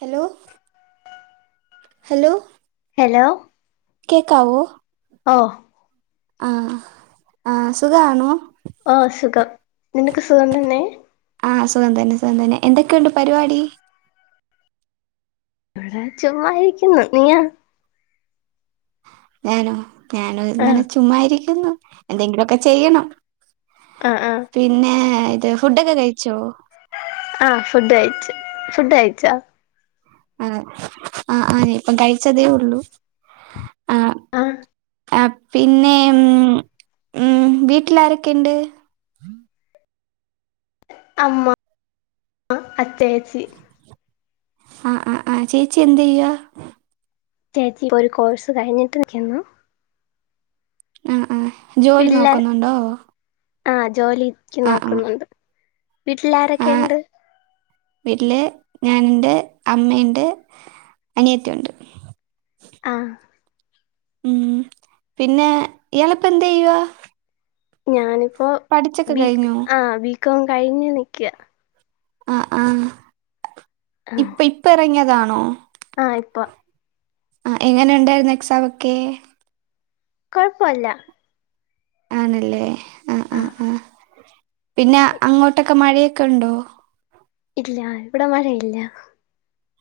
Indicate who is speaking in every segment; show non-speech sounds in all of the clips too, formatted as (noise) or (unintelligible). Speaker 1: Hello hello
Speaker 2: hello
Speaker 1: കേക്കാവോ
Speaker 2: ഓ
Speaker 1: ആഹ് ആഹ് സുഖാണോ
Speaker 2: ആ സുഖം നിനക്ക് സുഖം തന്നെ
Speaker 1: ആഹ് സുഖം തന്നെ സുഖം തന്നെ എന്തൊക്കെണ്ട് പരിപാടി
Speaker 2: ചുമ്മായിരിക്കുന്നു നീയ
Speaker 1: ഞാനോ ഞാനും
Speaker 2: ആഹ്
Speaker 1: ഇങ്ങനെ ചുമ്മാരിക്കുന്നു എന്തെങ്കിലോക്കെ ചെയ്യണം
Speaker 2: ആഹ് ആഹ്
Speaker 1: പിന്നെ ഇത് ഫുഡ് ഒക്കെ കഴിച്ചോ
Speaker 2: ആഹ് ഫുഡ് കഴിച്ചു ഫുഡ് കഴിച്ചാ
Speaker 1: ആ ആ ആ ദേ ഇപ്പം കഴിച്ചതേ ഉള്ളൂ
Speaker 2: ആഹ്
Speaker 1: ആ പിന്നെ ഉം വീട്ടിൽ ആരൊക്കെ ഇണ്ട്
Speaker 2: അമ്മ അച്ചയച്ചി
Speaker 1: ആ ആ ആ ചേച്ചി എന്ത്യ്യ
Speaker 2: ചേച്ചി ഒരു കോഴ്സ് കഴിഞ്ഞിട്ടിക്കുന്നു
Speaker 1: ആ ആ ജോലി നോക്കുന്നുണ്ടോ
Speaker 2: ആ ജോലിക്ക്
Speaker 1: ആഹ് ആഹ്
Speaker 2: നോക്കുന്നുണ്ട് വീട്ടിൽ ആരൊക്കെ
Speaker 1: ആഹ്
Speaker 2: ഇണ്ട്
Speaker 1: വീട്ടില് ഞാൻ ഇണ്ട് അമ്മേണ്ട് അനിയത്തി ഉണ്ട്
Speaker 2: ആ
Speaker 1: ഉം പിന്നെ ഇയാള് ഇപ്പ എന്ത്യ്യുവാ
Speaker 2: ഞാനിപ്പോ ബീക്ക് ആ ബീക്കോം കഴിഞ്ഞു നിക്കാ
Speaker 1: ആ ആ ഇപ്പ ഇപ്പ എറങ്ങിയതാണോ
Speaker 2: ആ ഇപ്പോ
Speaker 1: ആ എങ്ങനെ ഉണ്ടായിരുന്നു എക്സാം ഒക്കെ
Speaker 2: കൊഴപ്പല്ല
Speaker 1: ആണല്ലേ ആഹ്
Speaker 2: ആ
Speaker 1: ആഹ് ആഹ് പിന്നെ അങ്ങോട്ടൊക്കെ മഴയൊക്കെ ഉണ്ടോ
Speaker 2: ഇല്ല ഇവിടെ മഴയില്ല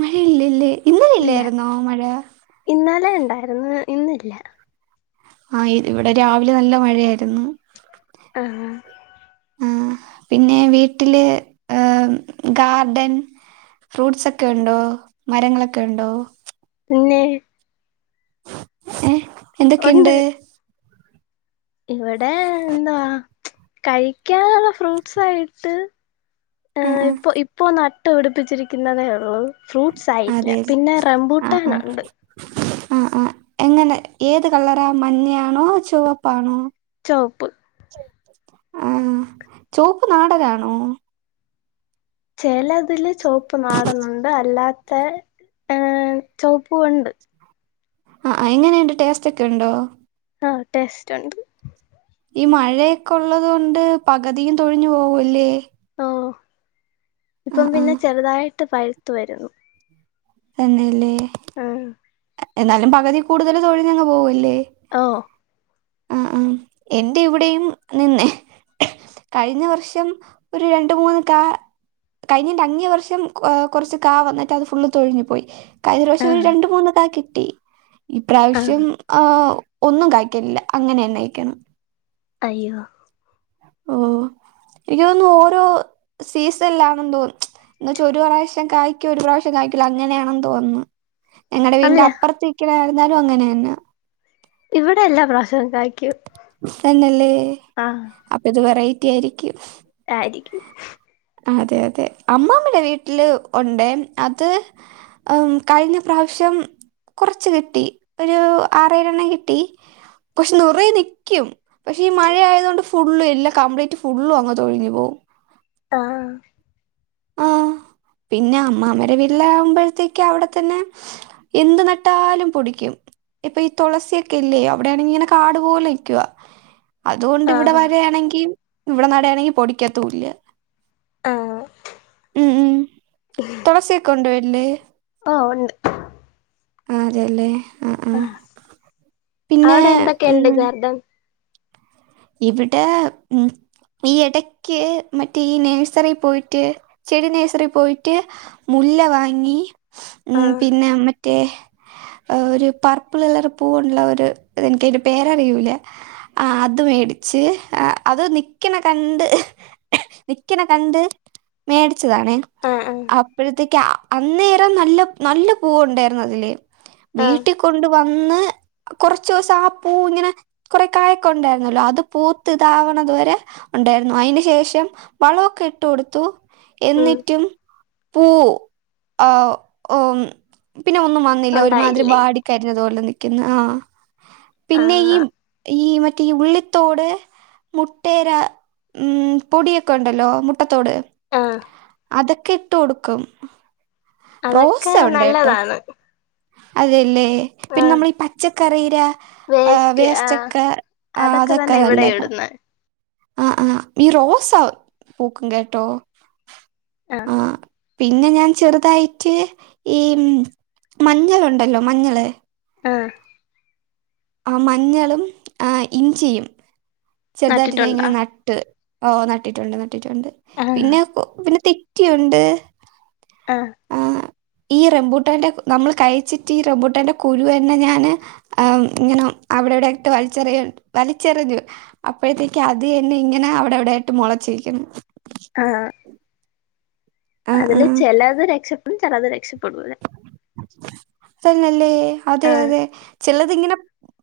Speaker 1: മഴയില്ല ഇല്ലേ ഇന്നലെ
Speaker 2: ഇല്ല
Speaker 1: ഇല്ലായിരുന്നോ മഴ
Speaker 2: ഇന്നലെ ഉണ്ടായിരുന്ന് ഇന്നില്ല
Speaker 1: ആ ഇവിടെ രാവിലെ നല്ല മഴയായിരുന്നു
Speaker 2: ആഹ
Speaker 1: ആ പിന്നെ വീട്ടില് ഉഹ് ഗാർഡൻ ഫ്രൂട്ട്സ് ഒക്കെ ഉണ്ടോ മരങ്ങളൊക്കെ ഉണ്ടോ
Speaker 2: പിന്നെ
Speaker 1: ഏ
Speaker 2: ഉണ്ട്
Speaker 1: എന്തൊക്കെയുണ്ട്
Speaker 2: ഇവിടെ എന്തുവാ കഴിക്കാനുള്ള ഫ്രൂട്ട്സ് ആയിട്ട് ആ
Speaker 1: ആഹ് ആഹ്
Speaker 2: ഇപ്പൊ ഇപ്പോ നട്ട് പിടിപ്പിച്ചിരിക്കുന്നതേ ഉള്ളൂ ഫ്രൂട്ട്സ് ആയില്ല
Speaker 1: അതെ
Speaker 2: പിന്നെ റംബൂട്ടാൻ ഉണ്ട്
Speaker 1: ആ ആ എങ്ങനെ ഏത് കളറ മഞ്ഞയാണോ ചുവപ്പാണോ
Speaker 2: ചോപ്പ്
Speaker 1: ആ ചോപ്പ് നാടനാണോ
Speaker 2: ചിലതില് ചോപ്പ് നാടനുണ്ട് അല്ലാതെ ഏ ചോപ്പുണ്ട്
Speaker 1: ആ എങ്ങനെയുണ്ട് ടേസ്റ്റ് ഒക്കെ ഉണ്ടോ
Speaker 2: ആ ടേസ്റ്റ് ഉണ്ട്
Speaker 1: ഈ മഴയൊക്കെ ഉള്ളത് കൊണ്ട് പകുതിയും തൊഴിഞ്ഞു പോവുല്ലേ
Speaker 2: അഹ് ഇപ്പം പിന്നെ
Speaker 1: ആഹ്
Speaker 2: ചെറുതായിട്ട് പഴുത്ത വരുന്നു
Speaker 1: തന്നല്ലേ
Speaker 2: ഉം
Speaker 1: എന്നാലും പകുതി കൂടുതൽ തൊഴിഞ്ഞങ് പോവുല്ലേ
Speaker 2: അഹ്
Speaker 1: ആ ആ എന്റെ ഇവിടെയും നിന്നെ കഴിഞ്ഞ വർഷം ഒരു രണ്ടു മൂന്ന് കാ കഴിഞ്ഞിന്റെ അങ്ങേ വർഷം കുറച്ച് കാ വന്നിട്ട് അത് ഫുള്ള് തൊഴിഞ്ഞു പോയി കഴിഞ്ഞ പ്രാവശ്യം ഒരു
Speaker 2: ആഹ്
Speaker 1: രണ്ട് മൂന്ന് ക കിട്ടി ഈ
Speaker 2: ആഹ്
Speaker 1: പ്രാവശ്യം ഓ ഒന്നും കഴ്ക്കലില്ല അങ്ങനെന്നയിക്കണം
Speaker 2: അയ്യോ
Speaker 1: ഓ എനിക്ക് തോന്നുന്നു ഓരോ സീസണിലാണ് തോന്നും എന്നുവച്ചാ ഒരു പ്രാവശം കായ്ക്കു ഒരു പ്രാവശ്യം കായ്കുല അങ്ങനെയാണെന്ന് തോന്നുന്നു ഞങ്ങളടെ
Speaker 2: അല്ല
Speaker 1: വീടിന്റെ അപ്പുറത്തേക്കലായിരുന്നാലും അങ്ങനെ തന്നെ
Speaker 2: ഇവിടെ എല്ലാം പ്രാവിശ്യം കഴിക്കും
Speaker 1: തന്നല്ലേ
Speaker 2: ആഹ്
Speaker 1: അപ്പൊ ഇത് വെറൈറ്റി ആയിരിക്കും
Speaker 2: താഗി
Speaker 1: അതെ അതെ അമ്മമടെ വീട്ടിൽ ഉണ്ട് അത് ഉം കഴിഞ്ഞ പ്രാവശ്യം ഉം കൊറച്ച് കിട്ടി ഒരു ആറേഴണ്ണം കിട്ടി പക്ഷെ നിറെ നിക്കും പക്ഷെ ഈ മഴ ആയത് കൊണ്ട് ഫുള്ളും എല്ലാം കംപ്ലീറ്റ് ഫുള്ളും അങ്ങ് തൊഴങ്ങി പോവും (unintelligible)
Speaker 2: ആഹ്
Speaker 1: ആഹ് പിന്നെ അമ്മാമരെ വീല്ല ആകുമ്പോഴത്തേക്ക് അവിടെ തന്നെ എന്ത് നട്ടാലും പൊടിക്കും ഇപ്പൊ ഈ തുളസിയൊക്കെ ഇല്ലേ അവിടെയാണെങ്കി ഇങ്ങനെ കാട് പോലെ നിക്കുവ അതുകൊണ്ട് ഇവിടെ
Speaker 2: ആഹ്
Speaker 1: വരയാണെങ്കി ഇവിടെ നടയാണെങ്കും പൊടിക്കാത്തു ഇല്ല
Speaker 2: ആഹ്
Speaker 1: ഉം ഉം തുളസിയെക്കൊണ്ടൊ വീട്ടില്
Speaker 2: ആ ഉണ്ട്
Speaker 1: അതെല്ലെ
Speaker 2: ആ അവിടെ എന്തൊക്കെയുണ്ട്
Speaker 1: ഉം
Speaker 2: ഗാർഡൻ
Speaker 1: ഇവിടെ ഉം ഈ ഇടക്ക് മറ്റേ ഈ നേഴ്സറി പോയിട്ട് ചെടി നേഴ്സറി പോയിട്ട് മു ല്ല വാങ്ങി ഉം
Speaker 2: ആഹ്
Speaker 1: പിന്നെ മറ്റേ ഒരു പർപ്പിള കളർപൂവുള്ള ഒരു എനിക്ക്തിന്റെ പേരറിയൂല്ലആ അത് മേടിച്ച് അത നിക്കനെ കണ്ട് നിക്കനെ കണ്ട് മേടി ച്ചതണെ
Speaker 2: ആഹ് ആഹ്
Speaker 1: അപ്പഴത്തേക്ക് അന്നേരനല്ല നല്ല പൂവൊണ്ടായിരുന്നു അതില്
Speaker 2: ആഹ്
Speaker 1: വീട്ടി കൊണ്ട് വന്ന് കൊറചൂസം ആ പ്പൂ ഇങ്ങനെ കൊറെ കായൊക്കെണ്ടായി ന്നല്ലോ അത് പൂത്ത് ഇതാവണതുവരെ ഉണ്ടായിരുന്നു അയിന് ശേഷം വളൊക്കെഇട്ടു ടുത്തു
Speaker 2: ഉം
Speaker 1: എന്നിട്ടും പൂ ആ എം പിന്നൊന്നും വന്നില്ലാ ഒരുമാതിരി
Speaker 2: ഉണ്ടായില്ലേ
Speaker 1: വാടി കരിഞ്ഞതുപോലെ നിൽക്കുന്ന ആ പിന്നെ ഈ
Speaker 2: ആഹ്
Speaker 1: ഈ മ മറ്റേ ഉള്ളിത്തോട് മുട്ടേട ഉം പൊടിയൊക്കെ ഉണ്ടല്ലോ മുട്ടത്തോട്
Speaker 2: ആഹ്
Speaker 1: അതൊക്കെ ഇട്ടുകൊടുക്കും റോസ
Speaker 2: അതൊക്കെ
Speaker 1: ഉണ്ടേട്ടോ
Speaker 2: നല്ലതാണ്
Speaker 1: അതെല്ലേ പിന്നെ
Speaker 2: ആഹ്
Speaker 1: നമ്മളീ പച്ചക്കറിട ആ
Speaker 2: വേസ്റ്റ് ആഹ്
Speaker 1: വേസ്റ്റോക്കെ
Speaker 2: അതൊക്കെ തന്നെ ഇവിടേം ഇടന്നെ
Speaker 1: ആ ആഹ് ഈ റോസ പൂക്കും കേട്ടോ.
Speaker 2: ആഹ്
Speaker 1: പിന്നെ ഞാൻ ചെറുതായിട്ട് ഈ മഞ്ഞളുണ്ടല്ലോ മഞ്ഞള്
Speaker 2: ആഹ്
Speaker 1: ആ മഞ്ഞളും ആ ഇഞ്ചിയും, ചെറുതായിട്ട്
Speaker 2: നട്ടിട്ടുണ്ടോ
Speaker 1: ഞാങ്ങനെ നട്ട് ഓ നട്ടിട്ടുണ്ട് നട്ടിട്ടുണ്ട്
Speaker 2: ആഹ്
Speaker 1: പിന്നെ പിന്നെ തെറ്റിയുണ്ട്
Speaker 2: ആഹ്
Speaker 1: ആ ഈ റെംബൂട്ടാന്റെ ക്ക് നമ്മൾ കഴിച്ചിട്ട് ഈ റെംബൂട്ടാന്റെ കുരുന്നെ ഞാന് ഇങ്ങനെ അവിടവിടെവിടായിട്ട് വലിച്ചെറിയവലിച്ചെറിഞ്ഞു അപ്പോഴത്തേക്ക് അത് യെന്നെ ഇങ്ങനെ, അവിടെവിടെ ട്ട് മുളച്ചക്കുന്നു
Speaker 2: ആഹ
Speaker 1: ആ ആ
Speaker 2: അതില് ചെലത് രക്ഷപ്പെടും ചെലത് രക്ഷപ്പെടുംല്ലാ
Speaker 1: തെന്നെല്ലെ അതെ
Speaker 2: ആഹ്
Speaker 1: അതെ ചല്ലതിങ്ങനെ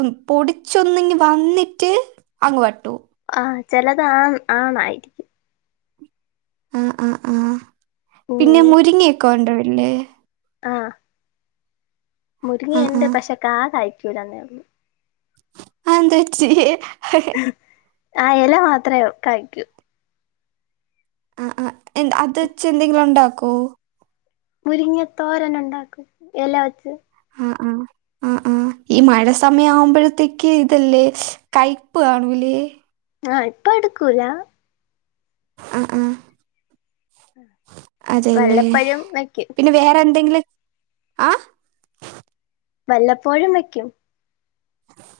Speaker 1: ഉം പൊടിച്ചൊന്നിങ്ങ് വന്നിട്ട് അങ്ങ് വട്ടു
Speaker 2: ആഹ് ചെലത് ആ ആണായിരിക്കും.
Speaker 1: ആഹ ആഹ് ആഹ പിന്നെ
Speaker 2: ഉം
Speaker 1: മുരിങ്ങയൊക്കെ ഒണ്ടോ വീട്ടില്
Speaker 2: ആഹ്
Speaker 1: ആ ആ
Speaker 2: മുരിങ്ങിയണ്ട്, പക്ഷെ, ക്ക, കായ്ക്കൂലന്നേള്ളൂ.
Speaker 1: അ, എന്തു റ്റി, ഹഹി
Speaker 2: ആ, എല മാത്രെ കായ്ക്കൂ.
Speaker 1: ആ, ആ, എ അത് വെച്ച് എന്തെങ്കിലും, ഉണ്ടാക്കോ.
Speaker 2: മുരിങ്ങ, ത്തോരനുണ്ടാക്കും, എല, വച്ച്
Speaker 1: അ, അ, ആ, അ. ആ, ഈ മഴ, സമയാവുമ്പോഴത്തേക്ക്, ഇതല്ലേ, കയ്പ്പ് കാണൂലേ
Speaker 2: ആഹ, ഇപ്പ, എടുക്കൂല
Speaker 1: അ, ആ. അതെ, ല്ലേ,
Speaker 2: വല്ലപ്പഴും വെക്കും
Speaker 1: പിന്നെ, വേറെ, എന്തെങ്കിലും ആ
Speaker 2: വല്ലപ്പോഴും, വെക്കും.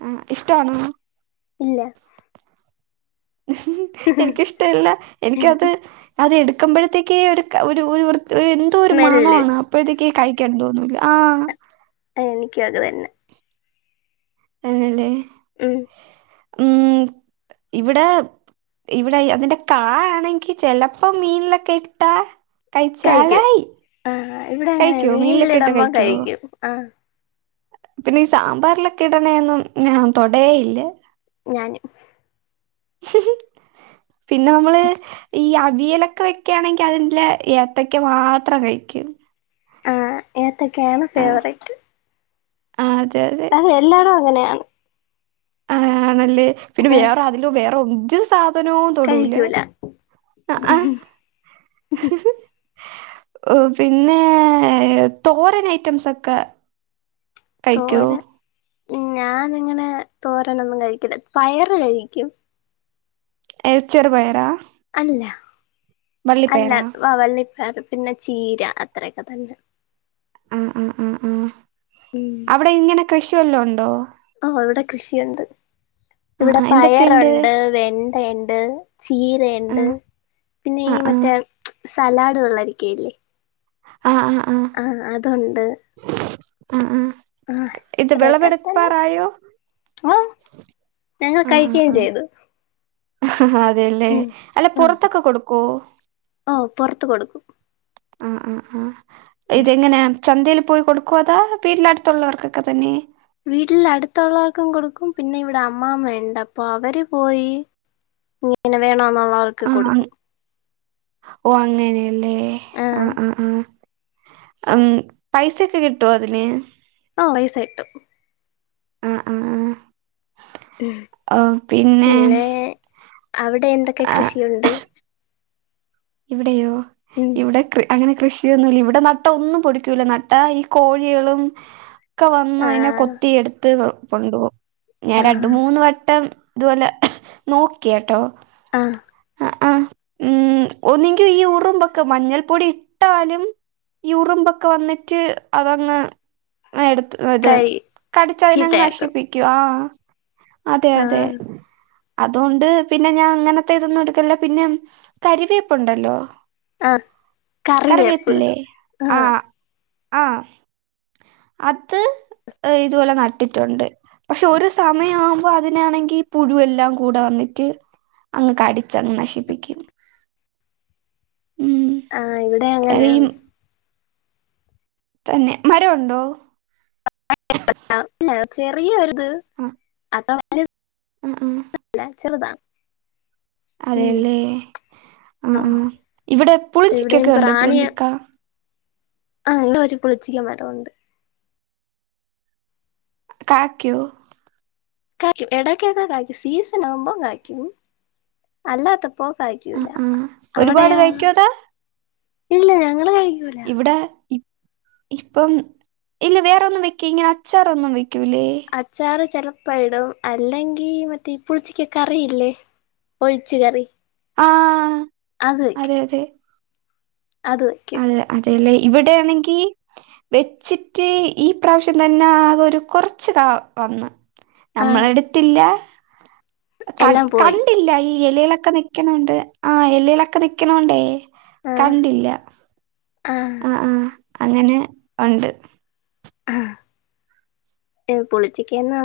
Speaker 1: ആഹ, ഇഷ്ട്ടാണോ.
Speaker 2: ഇല്ല.
Speaker 1: ഉം ഹ്, എനിക്കിഷ്ടല്ല എനിക്കത് അത് എടുക്കുമ്പോഴത്തേക്കേ ഒരു, ഒരു ഒരു വൃ ഒരു, എന്തോ,
Speaker 2: സ്മെല്ല്
Speaker 1: ഒരുമണാണ്, അപ്പോഴത്തേക്ക് കഴിക്കാതോന്നൂല, ആ
Speaker 2: എനിക്കും, അത്, തന്നെ.
Speaker 1: ആണല്ലേ
Speaker 2: ഉം
Speaker 1: ഉം ഇവിടെ ഇവിടെ അതിന്റെ കായ ആണെങ്കി ചെലപ്പോ മീനിലൊക്കെ ഇട്ടാ
Speaker 2: കഴിക്കും
Speaker 1: കഴിച്ചാലായി
Speaker 2: ആഹ് ഇവിടെ അങ്ങനെ
Speaker 1: കഴിക്കോ മീലൊക്കെ ഇട്ട
Speaker 2: മീനിലിടുമ്പം
Speaker 1: കഴിക്കോ
Speaker 2: കഴിക്കും ആഹ്
Speaker 1: പിന്നെ ഈ സാമ്പാറിലൊക്കെ ഇടണൊന്നും ഞൻ തൊടയേയില്ല
Speaker 2: ഞാന്
Speaker 1: (unintelligible) പിന്നെ നമ്മള് ഈ അവിയലൊക്കെ വെക്കയാണെങ്കിൽ അതിന്റെ ഏത്തേക്ക മാത്രം കഴിക്കും ഓക്ക (inaudible)
Speaker 2: ആഹ ഏത്തൊക്കെയാണ് ഫേവററ്റ്
Speaker 1: ആഹ് അതെ
Speaker 2: അതെ എല്ലാടും അങ്ങനെയാണ്
Speaker 1: ആ ആണല്ലേ പിന്നെ
Speaker 2: ഉം
Speaker 1: വേറെ ആരേലും വേറെ ഒരു സാധന നോ തൊടൂല
Speaker 2: കഴിക്കൂല
Speaker 1: ഓ പിന്നെ തോരൻ ഐറ്റംസ് ഒക്കെ കഴിക്കോ
Speaker 2: ഉ ഞാനിങ്ങനെ തോരനൊന്നും കഴിക്കില്ല പയറ് കഴിക്കും
Speaker 1: എ ചെറുപയറ
Speaker 2: അല്ല അല്ല വ വള്ളിപ്പാറ് പിന്നെ ചീര അത്രയൊക്കെ തന്നെ
Speaker 1: ഉം ഉം ഉം ഉം അവിടെ ഇങ്ങനെ കൃഷി വെല്ലോയുണ്ടോ
Speaker 2: അവിടെ കൃഷിയുണ്ട് ഇവിടെ കൃഷിയുണ്ട് ഇവിടെ
Speaker 1: ആഹ് എന്തൊക്കെയുണ്ട്
Speaker 2: പയറുണ്ട് വെ ട്ട ഉണ്ട് ചീരുണ്ട്
Speaker 1: ആഹ്
Speaker 2: പിന്നെ
Speaker 1: ആഹ്
Speaker 2: ഈ
Speaker 1: ആഹ്
Speaker 2: മറ്റേ സലാഡ് വള്ളരിക്കല്ലേ
Speaker 1: ആഹ ആ
Speaker 2: ആഹ അതുണ്ട്
Speaker 1: ആ ആ
Speaker 2: ആഹ അത്രക്കാതെന്നെ ആഹ ഞങ്ങൾ കഴിക്കുകയും ചെയ്തു
Speaker 1: ആ അതെയല്ലേ
Speaker 2: ഉം
Speaker 1: അല്ല
Speaker 2: ആഹ്
Speaker 1: പുറത്തൊക്കെ കൊടുക്കോ
Speaker 2: ഓഹ് പുറത്ത് കൊടുക്കും
Speaker 1: ആ ആ ആ ഇതെങ്ങനെ ചന്തൽ പോയി കൊടുക്കോ അതാ വീട്ടിലടുത്തുള്ളവർക്കൊക്കെ തന്നെ
Speaker 2: വീട്ടിൽ അടുത്തുള്ളവർക്കും കൊടുക്കും പിന്നെ ഇവിടെ അമ്മാമ്മ ഉണ്ട് അപ്പൊ അവര് പോയി
Speaker 1: (inaudible)
Speaker 2: പിന്നെ വേണോ എന്നുള്ളവർക്ക്
Speaker 1: ആഹ്
Speaker 2: കൊടുക്കും
Speaker 1: ഓ അങ്ങനെയല്ലേ ആ
Speaker 2: ആഹ്
Speaker 1: ആ ആ ഉം പൈസൊക്കെ കിട്ടുവോ അതിന്
Speaker 2: ഓ പൈസ കിട്ടും
Speaker 1: ആ ആ
Speaker 2: ഉം പിന്നെ അവിടെ എന്തൊക്കെ
Speaker 1: ആ
Speaker 2: കൃഷിയുണ്ട്
Speaker 1: ഇവിടെയോ
Speaker 2: ഉം
Speaker 1: ഇവിടെ കൃ അങ്ങനെ കൃഷിയൊന്നുല്ല ഇവിടെ നട്ട ഒന്നും പൊടിക്കൂല നട്ട ഈ കോഴികളും ഒക്കെ വന്ന് അതിനെ
Speaker 2: ആഹ്
Speaker 1: കൊത്തി എടുത്ത് കൊണ്ടുപോകും ഞാൻ രണ്ട്
Speaker 2: ആഹ്
Speaker 1: മൂന്ന് വട്ടം അതുപോലെ നോക്കി കേട്ടോ
Speaker 2: ആ
Speaker 1: ആ ഉം ഒന്നെങ്കും ഈ ഉറുമ്പൊക്കെ മഞ്ഞൾപ്പൊടി ഇട്ടാലും യൂറുമ്പൊക്കെ വന്നിട്ട് അതങ് എടുത്ത് ഇത്
Speaker 2: കഴി
Speaker 1: കടിച്ചതിനങ്ങ്
Speaker 2: ചീത്തയാക്കും
Speaker 1: നശിപ്പിക്കു ആ അതെ അതെ
Speaker 2: ആഹ്
Speaker 1: അതൊണ്ട് പിന്നെ ഞാൻ അങ്ങനത്തെ ഇതൊന്നും എടുക്കല്ല പിന്നെ കരിവേപ്പുണ്ടല്ലോ
Speaker 2: ആഹ് കറിവേപ്പ്
Speaker 1: കറിവേപ്പില്ലേ ആ
Speaker 2: ആഹ്
Speaker 1: ആ അത് ഇതുപോലെ നട്ടിട്ടുണ്ട് പക്ഷെ ഒരു സമയംമാവുമ്പോ അതിനാണെങ്കി ഈ പുഴുവെല്ലാം കൂടെ വന്നിട്ട് അങ്ങ് കടിച്ചങ്ങ് നശിപ്പിക്കും ഉം
Speaker 2: ആ ഇവിടെ
Speaker 1: ഈ
Speaker 2: അങ്ങനെയാണ്
Speaker 1: തന്നെ മരംമുണ്ടോ
Speaker 2: (inaudible) ഇല്ല ചെറിയൊരിത്
Speaker 1: ആ ആ ആ
Speaker 2: (inaudible) ചെറുതാ
Speaker 1: അതല്ലേ ആ ആ
Speaker 2: ഓഹ്
Speaker 1: ഇവിടെ പുളിഞ്ചിക്കൊക്കെ ഉണ്ടോ പുളിഞ്ചിക്ക
Speaker 2: ആല്ല ഒരു പുളിച്ചിക മരം ഉണ്ട്
Speaker 1: കാക്കയു
Speaker 2: കാക്കും ഇടകൊക്കോ കായ്ക്കും സീസൺ ആകുമ്പോം കായ്ക്കും അല്ലാത്ത പോ
Speaker 1: ആ
Speaker 2: കഴിക്കൂല
Speaker 1: ആ ഒരുപാട്
Speaker 2: അവിടെയോ
Speaker 1: കഴിക്കോ അതാ
Speaker 2: ഇല്ല ഞങ്ങള് കയി
Speaker 1: ഇവിടെ ഇ ഇപ്പം ഇല്ല വേറെന്നും വെക്ക ഇങ്ങനെ അച്ചാറൊന്നും വെ
Speaker 2: അച്ചാർ ചെലപ്പയിടും അല്ലെങ്കി മറ്റേ ഈ പുളിച്ചിക്ക കറിയില്ലേ ഒഴിച്ച് കറി
Speaker 1: ആ
Speaker 2: അത് വെക്കും
Speaker 1: അതെ അതെ
Speaker 2: അത് വയ്ക്കും
Speaker 1: ഇവിടെയാണെങ്കിൽ വെച്ചിട്ട് ഈ പ്രാവശ്യം തന്നെ ആകെ ഒരു കുറച്ച് കാ വന്ന്
Speaker 2: ആഹ്
Speaker 1: നമ്മള് എടുത്തില്ല ക
Speaker 2: എല്ലാം പോയി
Speaker 1: കണ്ടില്ല ഈ എലലൊക്കെ നിക്കണണ്ട് ആ എലയിലൊക്കെ നിക്കണണ്ടേ
Speaker 2: ആഹ്
Speaker 1: കണ്ടില്ല
Speaker 2: ആഹ്
Speaker 1: ആ ആ അങ്ങനെ ഉണ്ട്
Speaker 2: ആ പുളിച്ചിക്കന്ന